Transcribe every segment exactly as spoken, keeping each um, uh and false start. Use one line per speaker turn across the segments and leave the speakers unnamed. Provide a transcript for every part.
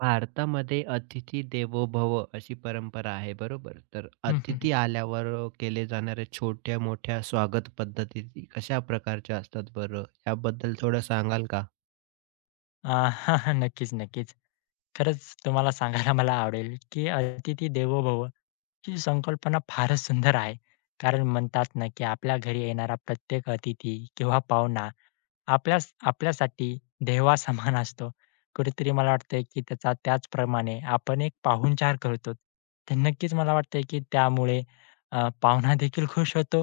भारतामध्ये अतिथी देवो भव अशी परंपरा आहे बरोबर. तर
हं, हं, हं.
अतिथी आल्यावर अ, केले जाणाऱ्या छोट्या-मोठ्या स्वागत पद्धती कशा प्रकारच्या असतात बरं? याबद्दल थोडं सांगाल का?
अ, नक्कीच, नक्कीच. खरंच तुम्हाला सांगायला मला आवडेल, की "अतिथी देवो भव" ही संकल्पना फारच सुंदर आहे. कारण म्हणतात ना, की आपल्या घरी येणारा प्रत्येक अतिथी किंवा पाहुणा आपल्यास आपल्यासाठी देवासमान असतो. कुठेतरी मला वाटतंय, की त्याचा त्याचप्रमाणे आपण एक पाहुणचार करतो. तर नक्कीच मला वाटतंय, की त्यामुळे अ, पाहुणा देखील खुश होतो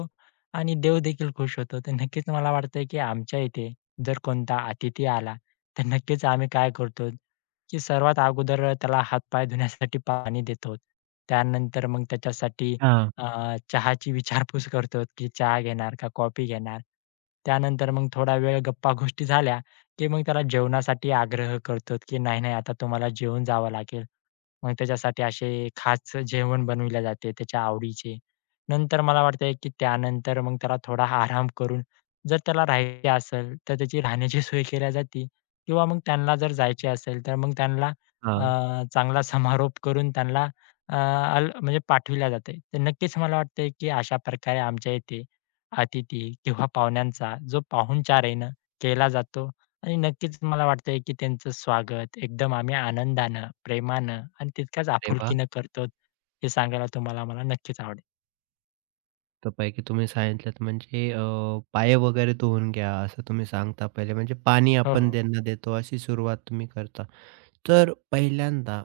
आणि देव देखील खुश होतो. तर नक्कीच मला वाटतंय, की आमच्या इथे जर कोणता अतिथी आला, तर नक्कीच आम्ही काय करतो, की सर्वात अगोदर त्याला हात धुण्यासाठी पाणी देतो. त्यानंतर मग त्याच्यासाठी
हां,
अ, चहाची विचारपूस करतो, की चहा घेणार का कॉफी घेणार? त्यानंतर मग थोडा वेळ गप्पा-गोष्टी झाल्या, की मग त्याला जेवणासाठी आग्रह करतो, की "नाही, नाही आता तुम्हाला जेवून जावं लागेल." मग त्याच्यासाठी असे खास जेवण बनविले जाते त्याच्या आवडीचे. नंतर मला वाटतंय, की त्यानंतर मग त्याला थोडा आराम करून जर त्याला राहायचे असेल, तर त्याची राहण्याची सोय केल्या जाते किंवा मग त्यांना जर जायचे असेल, तर मग त्यांना अ,
हां.
चांगला समारोप करून त्यांना अ, अल म्हणजे पाठविल्या जाते. तर नक्कीच मला वाटतंय, की अशा प्रकारे आमच्या इथे अतिथी किंवा पाहुण्यांचा जो पाहुणचार आहे ना, केला जातो आणि नक्कीच मला वाटतंय, की त्यांचं स्वागत एकदम आम्ही आनंदानं, प्रेमानं आणि तितक्याच
अरे वाह!
आपुलकीनं करतो. हे सांगायला तुम्हाला मला नक्कीच आवडेल.
मस्तपैकी तुम्ही सांगितलंत म्हणजे अ, पाय वगैरे धुवून घ्या असं तुम्ही सांगता पहिले म्हणजे पाणी
हो,
आपण
हो.
त्यांना देतो अशी सुरुवात तुम्ही करता. तर पहिल्यांदा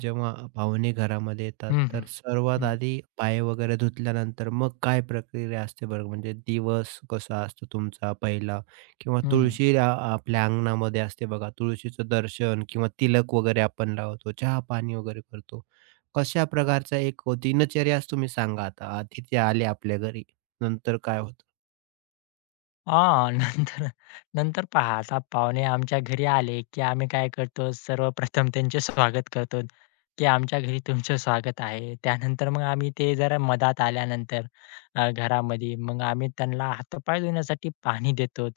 जेव्हा पाहुणे घरामध्ये येतात,
हं, हं.
तर सर्वात
हं,
आधी पाय वगैरे धुतल्यानंतर मग काय प्रक्रिया असते बरं? म्हणजे दिवस कसा असतो तुमचा पहिला? किंवा
हं, हं.
तुळशी आ आपल्या अंगणामध्ये असते बघा, तुळशीचं दर्शन किंवा तिलक वगैरे आपण लावतो, चहा-पाणी वगैरे करतो. कशा प्रकारचा एक दिनचर्याच तुम्ही सांगा आता, अतिथी आले आपल्या घरी, नंतर काय होतं?
हां. नंतर नंतर पहा आता पाहुणे आमच्या घरी आले, की आम्ही काय करतो सर्वप्रथम त्यांचे स्वागत करतो, की आमच्या घरी तुमचं स्वागत आहे. त्यानंतर मग आम्ही ते जरा मधात आल्यानंतर अ, घरामध्ये मग आम्ही त्यांना हातपाय धुण्यासाठी पाणी देतो.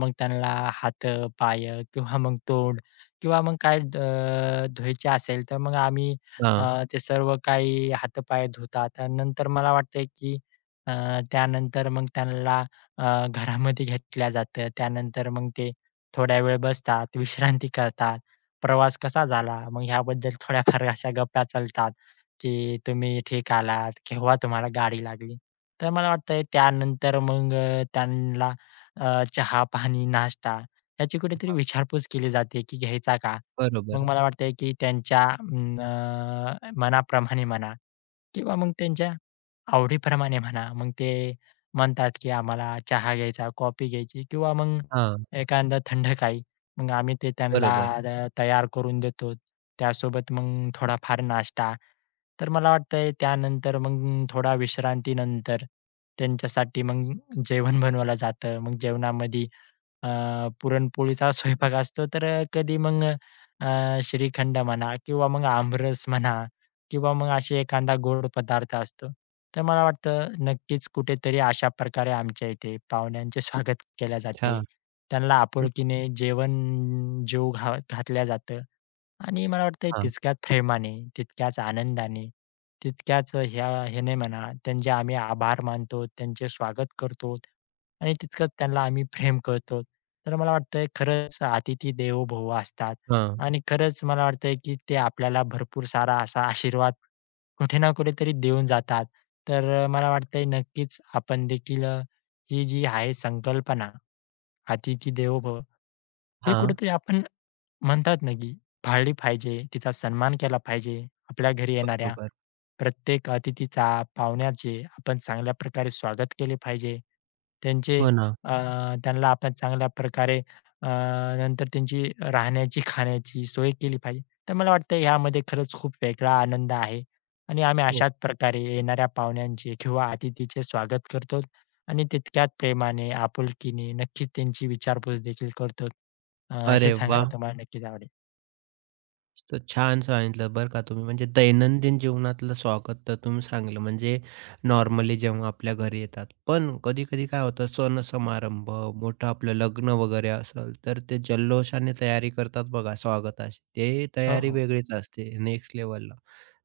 मग त्यांना हात, पाय किंवा मग तोंड किंवा मग काय द अ, धुवायचे असेल तर मग आम्ही अ,
हां,
ते सर्व काही हातपाय धुतात आणि नंतर मला वाटतंय, की अ, त्यानंतर मग त्यांना अ, घरामध्ये घेतल्या जातं. त्यानंतर मग ते थोड्या वेळ बसतात, विश्रांती करतात. प्रवास कसा झाला? मग ह्याबद्दल थोड्याफार अशा गप्पा चालतात, की तुम्ही ठीक आलात, केव्हा तुम्हाला गाडी लागली. तर मला वाटतंय त्यानंतर मग अ, त्यांना अ, चहा, पाणी, नाश्ता याची कुठेतरी
हां,
विचारपूस केली जाते, की घ्यायचा का? मग
बरोबर.
मला वाटतंय, की त्यांच्या अं, मनाप्रमाणे म्हणा किंवा मग त्यांच्या आवडीप्रमाणे म्हणा, मग ते म्हणतात, की आम्हाला चहा घ्यायचा, कॉफी घ्यायची किंवा मग
हां,
एखादं थंड काही. मग आम्ही ते त्यांना
बरोबर.
अ, तयार करून देतो. त्यासोबत मग थोडाफार नाश्ता. तर मला वाटतंय त्यानंतर मग थोडा विश्रांतीनंतर त्यांच्यासाठी मग जेवण बनवलं जातं. मग जेवणामध्ये अ, पुरणपोळीचा स्वयंपाक असतो, तर अ, कधी मग अ, श्रीखंड म्हणा किंवा मग आमरस म्हणा किंवा मग असे एखादा गोड पदार्थ असतो. तर मला वाटतं नक्कीच कुठेतरी अशा प्रकारे आमच्या इथे पाहुण्यांचे स्वागत केले जाते.
अच्छा.
त्यांना
हं,
आपुलकीने जेवण जेवू घा घातलं जातं आणि मला वाटतं
हां,
तितक्याच प्रेमाने, तितक्याच आनंदाने, तितक्याच ह्या ह्याने म्हणा त्यांचे आम्ही आभार मानतो, त्यांचे स्वागत करतो. आणि तितकंच त्यांना आम्ही प्रेम करतो. तर मला वाटतंय खरंच अतिथी देवो भव असतात
हां,
आणि खरंच मला वाटतंय, की ते आपल्याला भरपूर सारा असा आशीर्वाद कुठे ना कुठेतरी देऊन जातात. तर अ, मला वाटतंय नक्कीच आपण देखील अ, ही जी आहे संकल्पना, अतिथी देवो भव हे
हां,
कुठेतरी आपण म्हणतात ना, की पाळली पाहिजे, तिचा सन्मान केला पाहिजे. आपल्या घरी येणाऱ्या
बरोबर.
प्रत्येक अतिथीचा, पाहुण्याचे आपण चांगल्या प्रकारे स्वागत केले पाहिजे. त्यांचे
हो ना.
अ, त्यांना आपण चांगल्या प्रकारे अ, नंतर त्यांची राहण्याची, खाण्याची सोय केली पाहिजे. तर मला वाटतं ह्यामध्ये खरंच खूप वेगळा आनंद आहे आणि आम्ही
हो.
अशाच प्रकारे येणाऱ्या पाहुण्यांचे किंवा अतिथीचे स्वागत करतो आणि तितक्याच प्रेमाने, आपुलकीने नक्कीच त्यांची विचारपूस देखील करतो. अ, हे
अरे
सांगायला
वाह!
तुम्हाला नक्कीच आवडेल.
तर छान सांगितलं बरं का तुम्ही. म्हणजे दैनंदिन जीवनातलं स्वागत तर तुम्ही सांगितलं म्हणजे नॉर्मली जेव्हा आपल्या घरी येतात. पण कधी-कधी काय होतं सण-समारंभ, मोठं आपलं लग्न वगैरे असेल, तर ते जल्लोषाने तयारी करतात बघा स्वागताची. ते
हो,
तयारी
हो.
वेगळीच असते नेक्स्ट लेव्हलला.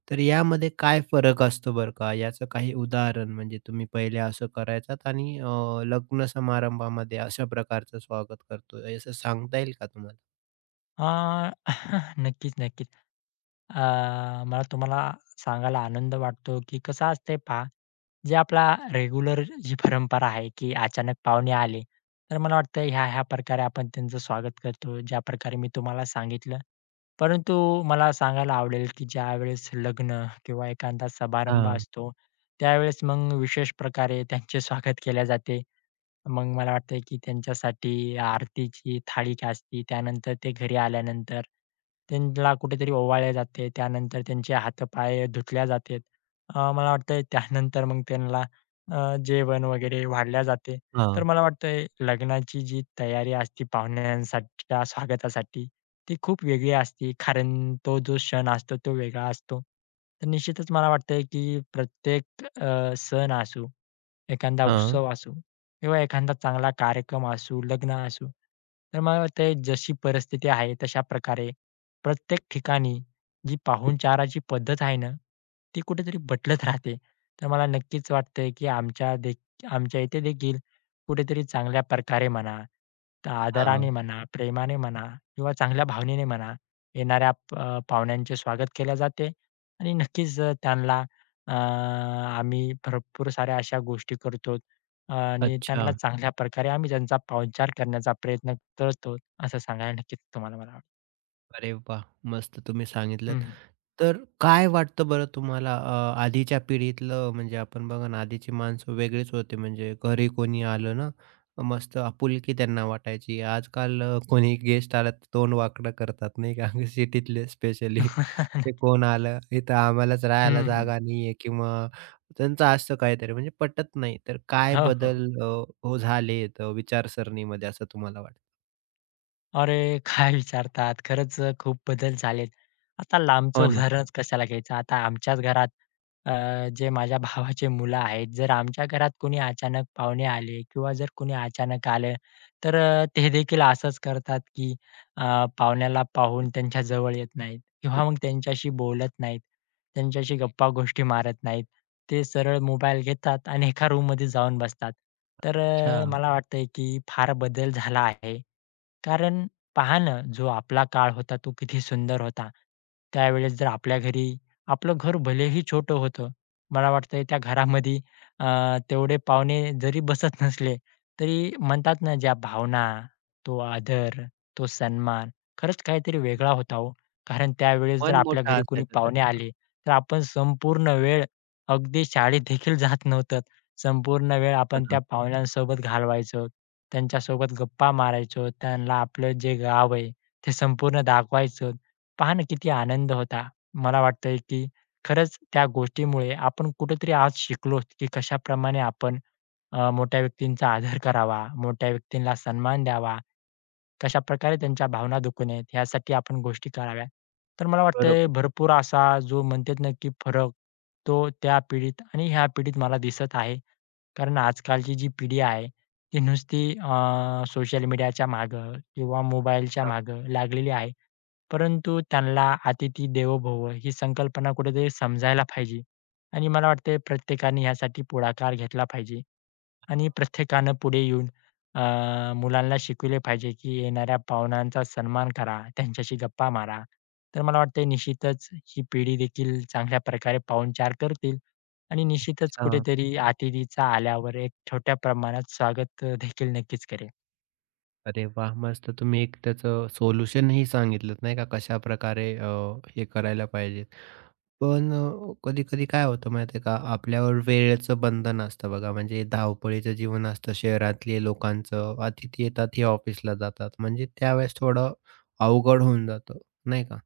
तर यामध्ये काय फरक असतो बरं का? याचं काही उदाहरण म्हणजे तुम्ही पहिले असं करायचात आणि अ, लग्न समारंभामध्ये अशा प्रकारचं स्वागत करतोय असं सांगता येईल का तुम्हाला?
अ, नक्कीच, नक्कीच. अ, मला तुम्हाला सांगायला आनंद वाटतो, की कसं असतंय पहा जे आपला रेग्युलर जी परंपरा आहे, की अचानक पाहुणे आले, तर मला वाटतं ह्या-ह्या प्रकारे आपण त्यांचं स्वागत करतो, ज्या प्रकारे मी तुम्हाला सांगितलं. परंतु मला सांगायला आवडेल, की ज्यावेळेस लग्न किंवा एखादा समारंभ
हां,
असतो, त्यावेळेस मग विशेष प्रकारे त्यांचे स्वागत केले जाते. मग मला वाटतं, की त्यांच्यासाठी आरतीची थाळी असते, त्यानंतर ते घरी आल्यानंतर त्यांना कुठेतरी ओवाळले जाते, त्यानंतर त्यांचे हातपाय धुतले जाते. अ, मला वाटतंय त्यानंतर मग त्यांना अ, जेवण वगैरे वाढल्या जाते. तर
हां,
मला वाटतंय लग्नाची जी तयारी असते पाहुण्यांसाठीच्या स्वागतासाठी, ती खूप वेगळी असते. कारण तो जो क्षण असतो तो वेगळा असतो. तर निश्चितच मला वाटतंय की प्रत्येक अ, सण असू, एखादा
हां.
उत्सव असू किंवा एखादा चांगला कार्यक्रम असू, लग्न असू, तर मला वाटतंय जशी परिस्थिती आहे तशा प्रकारे प्रत्येक ठिकाणी जी पाहुणचाराची पद्धत आहे ना, ती कुठेतरी बदलत राहते. तर मला नक्कीच वाटतंय, की आमच्या दे आमच्या इथे देखील कुठेतरी चांगल्या प्रकारे म्हणा, तर आदराने म्हणा, प्रेमाने म्हणा किंवा चांगल्या भावनेने म्हणा, येणाऱ्या प- अ, पाहुण्यांचे स्वागत केले जाते आणि नक्कीच अ, त्यांना अ, आम्ही भरपूर साऱ्या अशा गोष्टी करतो आणि
अच्छा.
त्यांना चांगल्या प्रकारे आम्ही त्यांचा पाहुणचार करण्याचा प्रयत्न करतो, असं सांगायला नक्कीच तुम्हाला मला आवडेल.
अरे वाह! मस्त तुम्ही
हं,
सांगितलंत.
हं.
तर काय वाटतं बरं तुम्हाला अ, आधीच्या पिढीतलं म्हणजे आपण बघा ना, आधीची माणसं वेगळीच होती म्हणजे घरी कोणी आलं ना, मस्त आपुलकी त्यांना वाटायची. आजकाल अ, कोणी गेस्ट आला तर तोंड वाकडं करतात नाही का? सिटीतले स्पेशली. ते कोण आलं, इथं आम्हालाच राहायला जागा नाहीये किंवा त्यांचं असतं काहीतरी म्हणजे पटत नाही. तर काय
हो, हो.
बदल अ, हो झालेत विचारसरणीमध्ये असं तुम्हाला वाटतं?
अरे, काय विचारतात. खरंच अ, खूप बदल झालेत. आता लांबचं
हो ना.
उदाहरणच कशाला घ्यायचं. आता आमच्याच घरात अ, जे माझ्या भावाचे मुलं आहेत, जर आमच्या घरात कोणी अचानक पाहुणे आले किंवा जर कोणी अचानक आलं, तर अ, ते देखील असंच करतात, की अ, पाहुण्याला पाहून त्यांच्या जवळ येत नाहीत किंवा मग त्यांच्याशी बोलत नाहीत, त्यांच्याशी गप्पा-गोष्टी मारत नाहीत. ते सरळ मोबाईल घेतात आणि एका रूममध्ये जाऊन बसतात. तर अ,
अच्छा.
मला वाटतंय, की फार बदल झाला आहे. कारण पहा ना, जो आपला काळ होता तो किती सुंदर होता. त्यावेळेस जर आपल्या घरी आपलं घर भलेही छोटं होतं. मला वाटतंय त्या घरामध्ये अ, तेवढे पाहुणे जरी बसत नसले, तरी म्हणतात ना ज्या भावना, तो आदर, तो सन्मान खरंच काहीतरी वेगळा होता हो. कारण त्यावेळेस जर
मन
आपल्या
मोठा
घरी कोणी
असायचं
पाहुणे
त्यांचं.
आले, तर आपण संपूर्ण वेळ अगदी शाळेत देखील जात नव्हतं. संपूर्ण वेळ
हो
आपण त्या
ना.
पाहुण्यांसोबत घालवायचो. त्यांच्यासोबत गप्पा मारायचो. त्यांना आपलं जे गाव आहे ते संपूर्ण दाखवायचो. पहा ना किती आनंद होता. मला वाटतंय की खरंच त्या गोष्टीमुळे आपण कुठेतरी आज शिकलो की कशाप्रमाणे आपण अ, मोठ्या व्यक्तींचा आदर करावा, मोठ्या व्यक्तींना सन्मान द्यावा, कशाप्रकारे त्यांच्या भावना दुखू नयेत यासाठी आपण गोष्टी कराव्या. तर मला वाटतंय
बरोबर.
भरपूर असा जो म्हणतात ना की फरक तो त्या पिढीत आणि ह्या पिढीत मला दिसत आहे. कारण आजकालची जी पिढी आहे, ती नुसती अ, सोशल मीडियाच्या मागं किंवा मोबाईलच्या मागं लागलेली आहे. परंतु त्यांना "अतिथी देवो भव" ही संकल्पना कुठेतरी समजायला पाहिजे आणि मला वाटतंय प्रत्येकाने ह्यासाठी पुढाकार घेतला पाहिजे आणि प्रत्येकानं पुढे येऊन अ, मुलांना शिकवले पाहिजे, की येणाऱ्या पाहुण्यांचा सन्मान करा, त्यांच्याशी गप्पा मारा. तर मला वाटतंय निश्चितच ही पिढी देखील चांगल्या प्रकारे पाहुणचार करतील आणि निश्चितच
अच्छा.
कुठेतरी अतिथीचा आल्यावर एक छोट्या प्रमाणात स्वागत अ, देखील नक्कीच करेल.
अरे वाह! मस्त तुम्ही एक त्याचं सोल्युशनही सांगितलंत नाही का कशाप्रकारे अ, हे करायला पाहिजे. पण अ, कधी-कधी काय होतं माहिती आहे का, आपल्यावर वेळेचं बंधन असतं बघा, म्हणजे धावपळीचं जीवन असतं शहरातले लोकांचं. अतिथी येतात, हे ऑफिसला जातात. म्हणजे त्यावेळेस थोडं अवघड होऊन जातं, नाही का?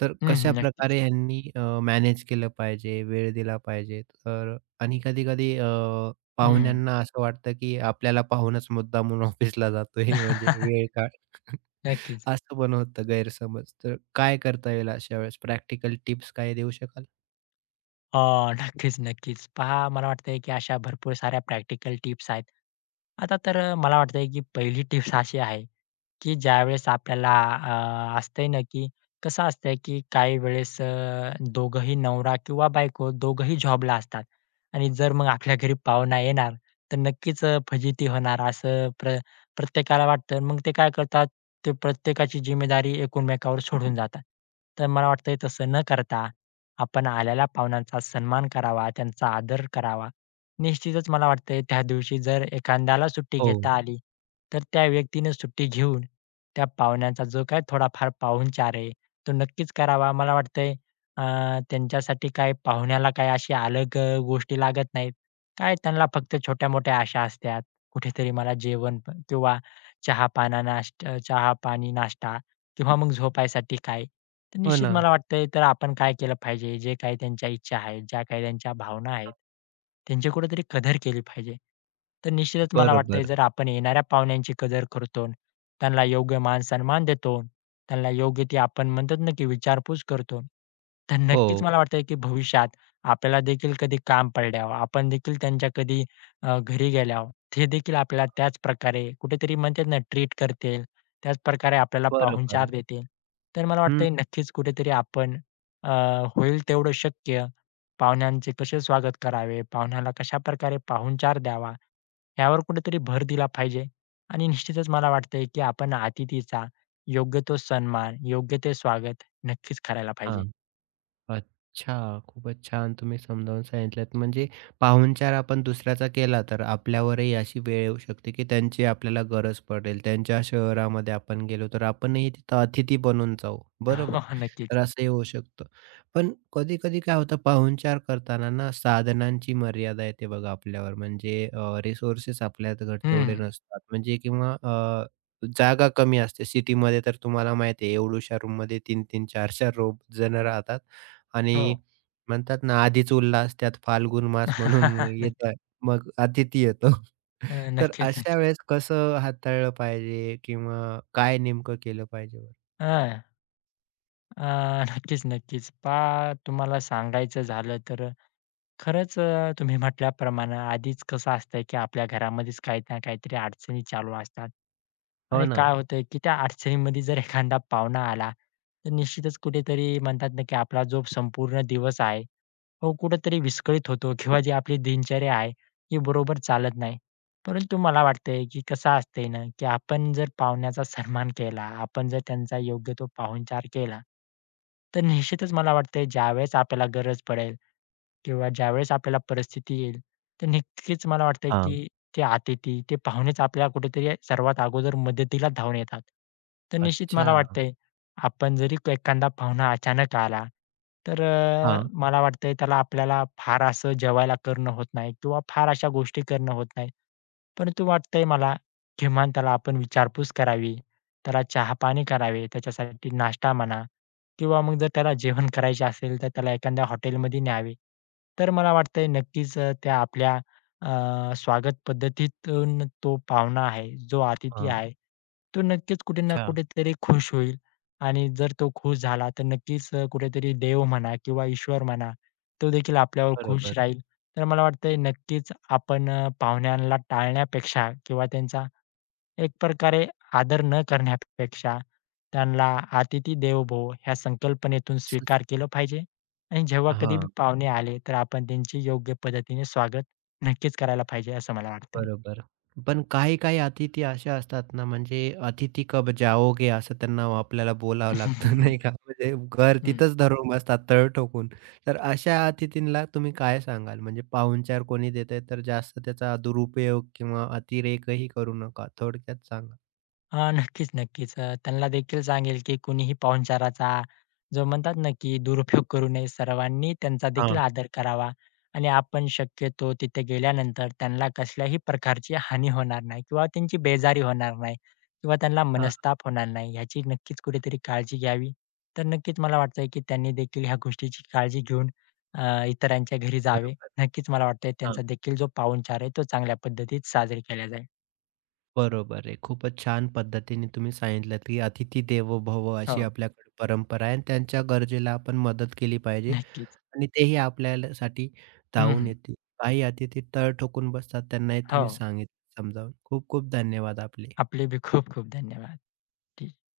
तर
हं, हं. नक्कीच.
कशाप्रकारे ह्यांनी अ, मॅनेज केलं पाहिजे, वेळ दिला पाहिजे. तर आणि कधी-कधी अ,
हं.
पाहुण्यांना असं वाटतं, की आपल्याला पाहूनच मुद्दामून ऑफिसला जातोय, म्हणजे वेळ का
नक्कीच.
असं पण होतं गैरसमज. तर काय करता येईल अशा वेळेस? प्रॅक्टिकल टिप्स काही देऊ शकाल?
अ, नक्कीच, नक्कीच. पहा मला वाटतंय की अशा भरपूर साऱ्या प्रॅक्टिकल टिप्स आहेत. आता तर अ, मला वाटतंय की पहिली टिप्स अशी आहे की ज्यावेळेस आपल्याला अ, असतंय ना, की कसं असतंय, की काही वेळेस अ, दोघंही नवरा किंवा बायको दोघंही जॉबला असतात आणि जर मग आपल्या घरी पाहुणा येणार, तर नक्कीच अ, फजिती होणार असं प्र प्रत्येकाला वाटतं. मग ते काय करतात, ते प्रत्येकाची जिम्मेदारी एकमेकावर सोडून जातात. तर मला वाटतंय तसं न करता आपण आलेल्या पाहुण्यांचा सन्मान करावा, त्यांचा आदर करावा निश्चितच मला वाटतंय त्या दिवशी जर एखाद्याला सुट्टी
हो.
घेता आली, तर त्या व्यक्तीने सुट्टी घेऊन त्या पाहुण्यांचा जो काही थोडाफार पाहुणचार आहे, तो नक्कीच करावा. मला वाटतंय अ, त्यांच्यासाठी काय पाहुण्याला काही अशी अलग अ, गोष्टी लागत नाहीत. काय त्यांना फक्त छोट्या-मोठ्या आशा असतात. कुठेतरी मला जेवण प- किंवा चहा-पाना नाश्ता चहा-पाणी, नाश्ता किंवा मग झोपायसाठी काय? तर
हो
निश्चित
ना.
मला वाटतंय तर आपण काय केलं पाहिजे, जे काही त्यांच्या इच्छा आहेत, ज्या काही त्यांच्या भावना आहेत, त्यांची कुठेतरी कदर केली पाहिजे. तर निश्चितच मला वाटतंय
बरोबर.
जर आपण येणाऱ्या पाहुण्यांची कदर करतो, त्यांना योग्य मान-सन्मान देतो, त्यांना योग्य ती आपण म्हणतात ना, की विचारपूस करतो, तर
हो.
नक्कीच मला वाटतंय, की भविष्यात आपल्याला देखील कधी काम पडल्यावर, आपण देखील त्यांच्या कधी अ, घरी गेल्यावर, ते देखील आपल्याला
हां,
त्याच प्रकारे कुठेतरी म्हणतात ना, ट्रीट करतील त्याचप्रकारे आपल्याला पाहुणचार
बरोबर.
देतील. तर मला
हं,
वाटतंय नक्कीच कुठेतरी आपण अ, होईल तेवढं शक्य पाहुण्यांचे कसे स्वागत करावे, पाहुण्याला कशाप्रकारे पाहुणचार द्यावा, यावर कुठेतरी भर दिला पाहिजे. आणि निश्चितच मला वाटतंय की आपण अतिथीचा योग्य तो सन्मान, योग्य ते स्वागत नक्कीच करायला पाहिजे.
हां. अच्छा. खूपच छान तुम्ही समजावून सांगितलत. म्हणजे पाहुणचार आपण दुसऱ्याचा केला तर आपल्यावरही अशी वेळ येऊ शकते, की त्यांची आपल्याला गरज पडेल. त्यांच्या शहरामध्ये आपण गेलो तर आपणही तिथं अतिथी बनून जाऊ. बरोबर.
हो, हो. नक्कीच.
तर असंही होऊ शकतं. पण कधी-कधी काय होतं पाहुणचार करताना ना साधनांची मर्यादा येते बघा आपल्यावर. म्हणजे रिसोर्सेस आपल्याकडे तेवढे
हं.
नसतात. म्हणजे किंवा अ, जागा कमी असते. सिटीमध्ये तर तुम्हाला माहिती आहे एवढ्याशा रूममध्ये तीन तीन, चार चार रूम जण राहतात. आणि
हो.
म्हणतात ना, "आधीच उल्हास त्यात फाल्गुन मास" म्हणून
नक्की
येतं. मग अतिथी येतो.
अ,
तर
नक्कीच,
अशा
नक्कीच.
वेळेस कसं हाताळलं पाहिजे किंवा काय नेमकं केलं पाहिजे बरं?
हां. अ, नक्कीच, नक्कीच. पहा तुम्हाला सांगायचं झालं तर खरंच अ, तुम्ही म्हटल्याप्रमाणे आधीच कसं असतंय, की आपल्या घरामध्येच काही ना काहीतरी अडचणी चालू असतात.
हो
आणि
ना.
काय होतंय, की त्या अडचणीमध्ये जर एखादा पाहुणा आला, तर निश्चितच कुठेतरी म्हणतात ना, की आपला जो संपूर्ण दिवस आहे, हो, कुठेतरी विस्कळीत होतो किंवा जी आपली दिनचर्या आहे, ही बरोबर चालत नाही. परंतु मला वाटतंय, की कसं असतंय ना, की आपण जर पाहुण्याचा सन्मान केला, आपण जर त्यांचा योग्य तो पाहुणचार केला, तर निश्चितच मला वाटतंय ज्यावेळेस आपल्याला गरज पडेल किंवा ज्यावेळेस आपल्याला परिस्थिती येईल, तर नक्कीच मला वाटतं,
हां.
की ते अतिथी, ते पाहुणेच आपल्याला कुठेतरी सर्वात अगोदर मदतीला धावून येतात. तर निश्चित मला
अच्छा.
वाटतंय आपण जरी क एखादा पाहुणा अचानक आला, तर अ,
हां.
मला वाटतंय त्याला आपल्याला फार असं जेवायला करणं होत नाही किंवा फार अशा गोष्टी करणं होत नाही. परंतु वाटतंय मला, किमान त्याला आपण विचारपूस करावी, त्याला चहा-पाणी करावे, त्याच्यासाठी नाश्ता म्हणा किंवा मग जर त्याला जेवण करायचे असेल, तर त्याला एखाद्या हॉटेलमध्ये न्यावे. तर मला वाटतंय नक्कीच अ, त्या आपल्या अ, स्वागत पद्धतीतून तो पाहुणा आहे, जो अतिथी
हां.
आहे, तो नक्कीच कुठे ना
अच्छा.
कुठेतरी खुश होईल. आणि जर तो खुश झाला तर नक्कीच अ, कुठेतरी देव म्हणा किंवा ईश्वर म्हणा, तो देखील आपल्यावर खुश
बरोबर.
राहील. तर मला वाटतंय नक्कीच आपण अ, पाहुण्यांना टाळण्यापेक्षा किंवा त्यांचा एक प्रकारे आदर न करण्यापेक्षा त्यांना "अतिथी देवो भव" ह्या संकल्पनेतून
असंच
स्वीकार केलं पाहिजे आणि जेव्हा कधी बी
हां.
पाहुणे आले तर आपण त्यांचे योग्य पद्धतीने स्वागत नक्कीच करायला पाहिजे असं मला वाटतंय.
बरोबर. पण काही-काही अतिथी अशा असतात ना, म्हणजे "अतिथी कब जाओगे?" असं त्यांना आपल्याला बोलावं लागतं नाही का? म्हणजे घर
हं.
तिथंच धरून बसतात तळ ठोकून. तर अशा अतिथींना तुम्ही काय सांगाल? म्हणजे पाहुणचार कोणी देतंय तर जास्त त्याचा दुरुपयोग किंवा अतिरेकही करू नका. थोडक्यात सांगा.
हां, नक्कीच, नक्कीच. अ, त्यांना देखील सांगेल, की कुणीही पाहुणचाराचा जो म्हणतात ना, की दुरुपयोग करू नये. सर्वांनी त्यांचा देखील
हां,
आदर करावा आणि आपण शक्यतो तिथे गेल्यानंतर त्यांना कसल्याही प्रकारची हानी होणार नाही किंवा त्यांची बेजारी होणार नाही किंवा त्यांना
हां.
मनस्ताप होणार नाही, ह्याची नक्कीच कुठेतरी काळजी घ्यावी. तर नक्कीच मला वाटतंय, की त्यांनी देखील ह्या गोष्टीची काळजी घेऊन अ, इतरांच्या घरी जावे.
बरोबर.
नक्कीच मला वाटतंय
हां,
त्यांचा देखील जो पाहुणचार आहे, तो चांगल्या पद्धतीत साजरी केला जाईल.
बरोबर आहे. खूपच छान पद्धतीने तुम्ही सांगितलंत, की "अतिथी देवो भव" अशी
हो,
आपल्याकडे परंपरा आहे आणि त्यांच्या गरजेला आपण मदत केली पाहिजे.
नक्कीच.
आणि तेही आपल्यासाठी
हं,
धावून
हं.
येतील. काही अतिथी तळ ठोकून बसतात त्यांनाही
हो.
तुम्ही सांगितलं समजावून. खूप खूप धन्यवाद आपले.
आपले बी खूप खूप धन्यवाद.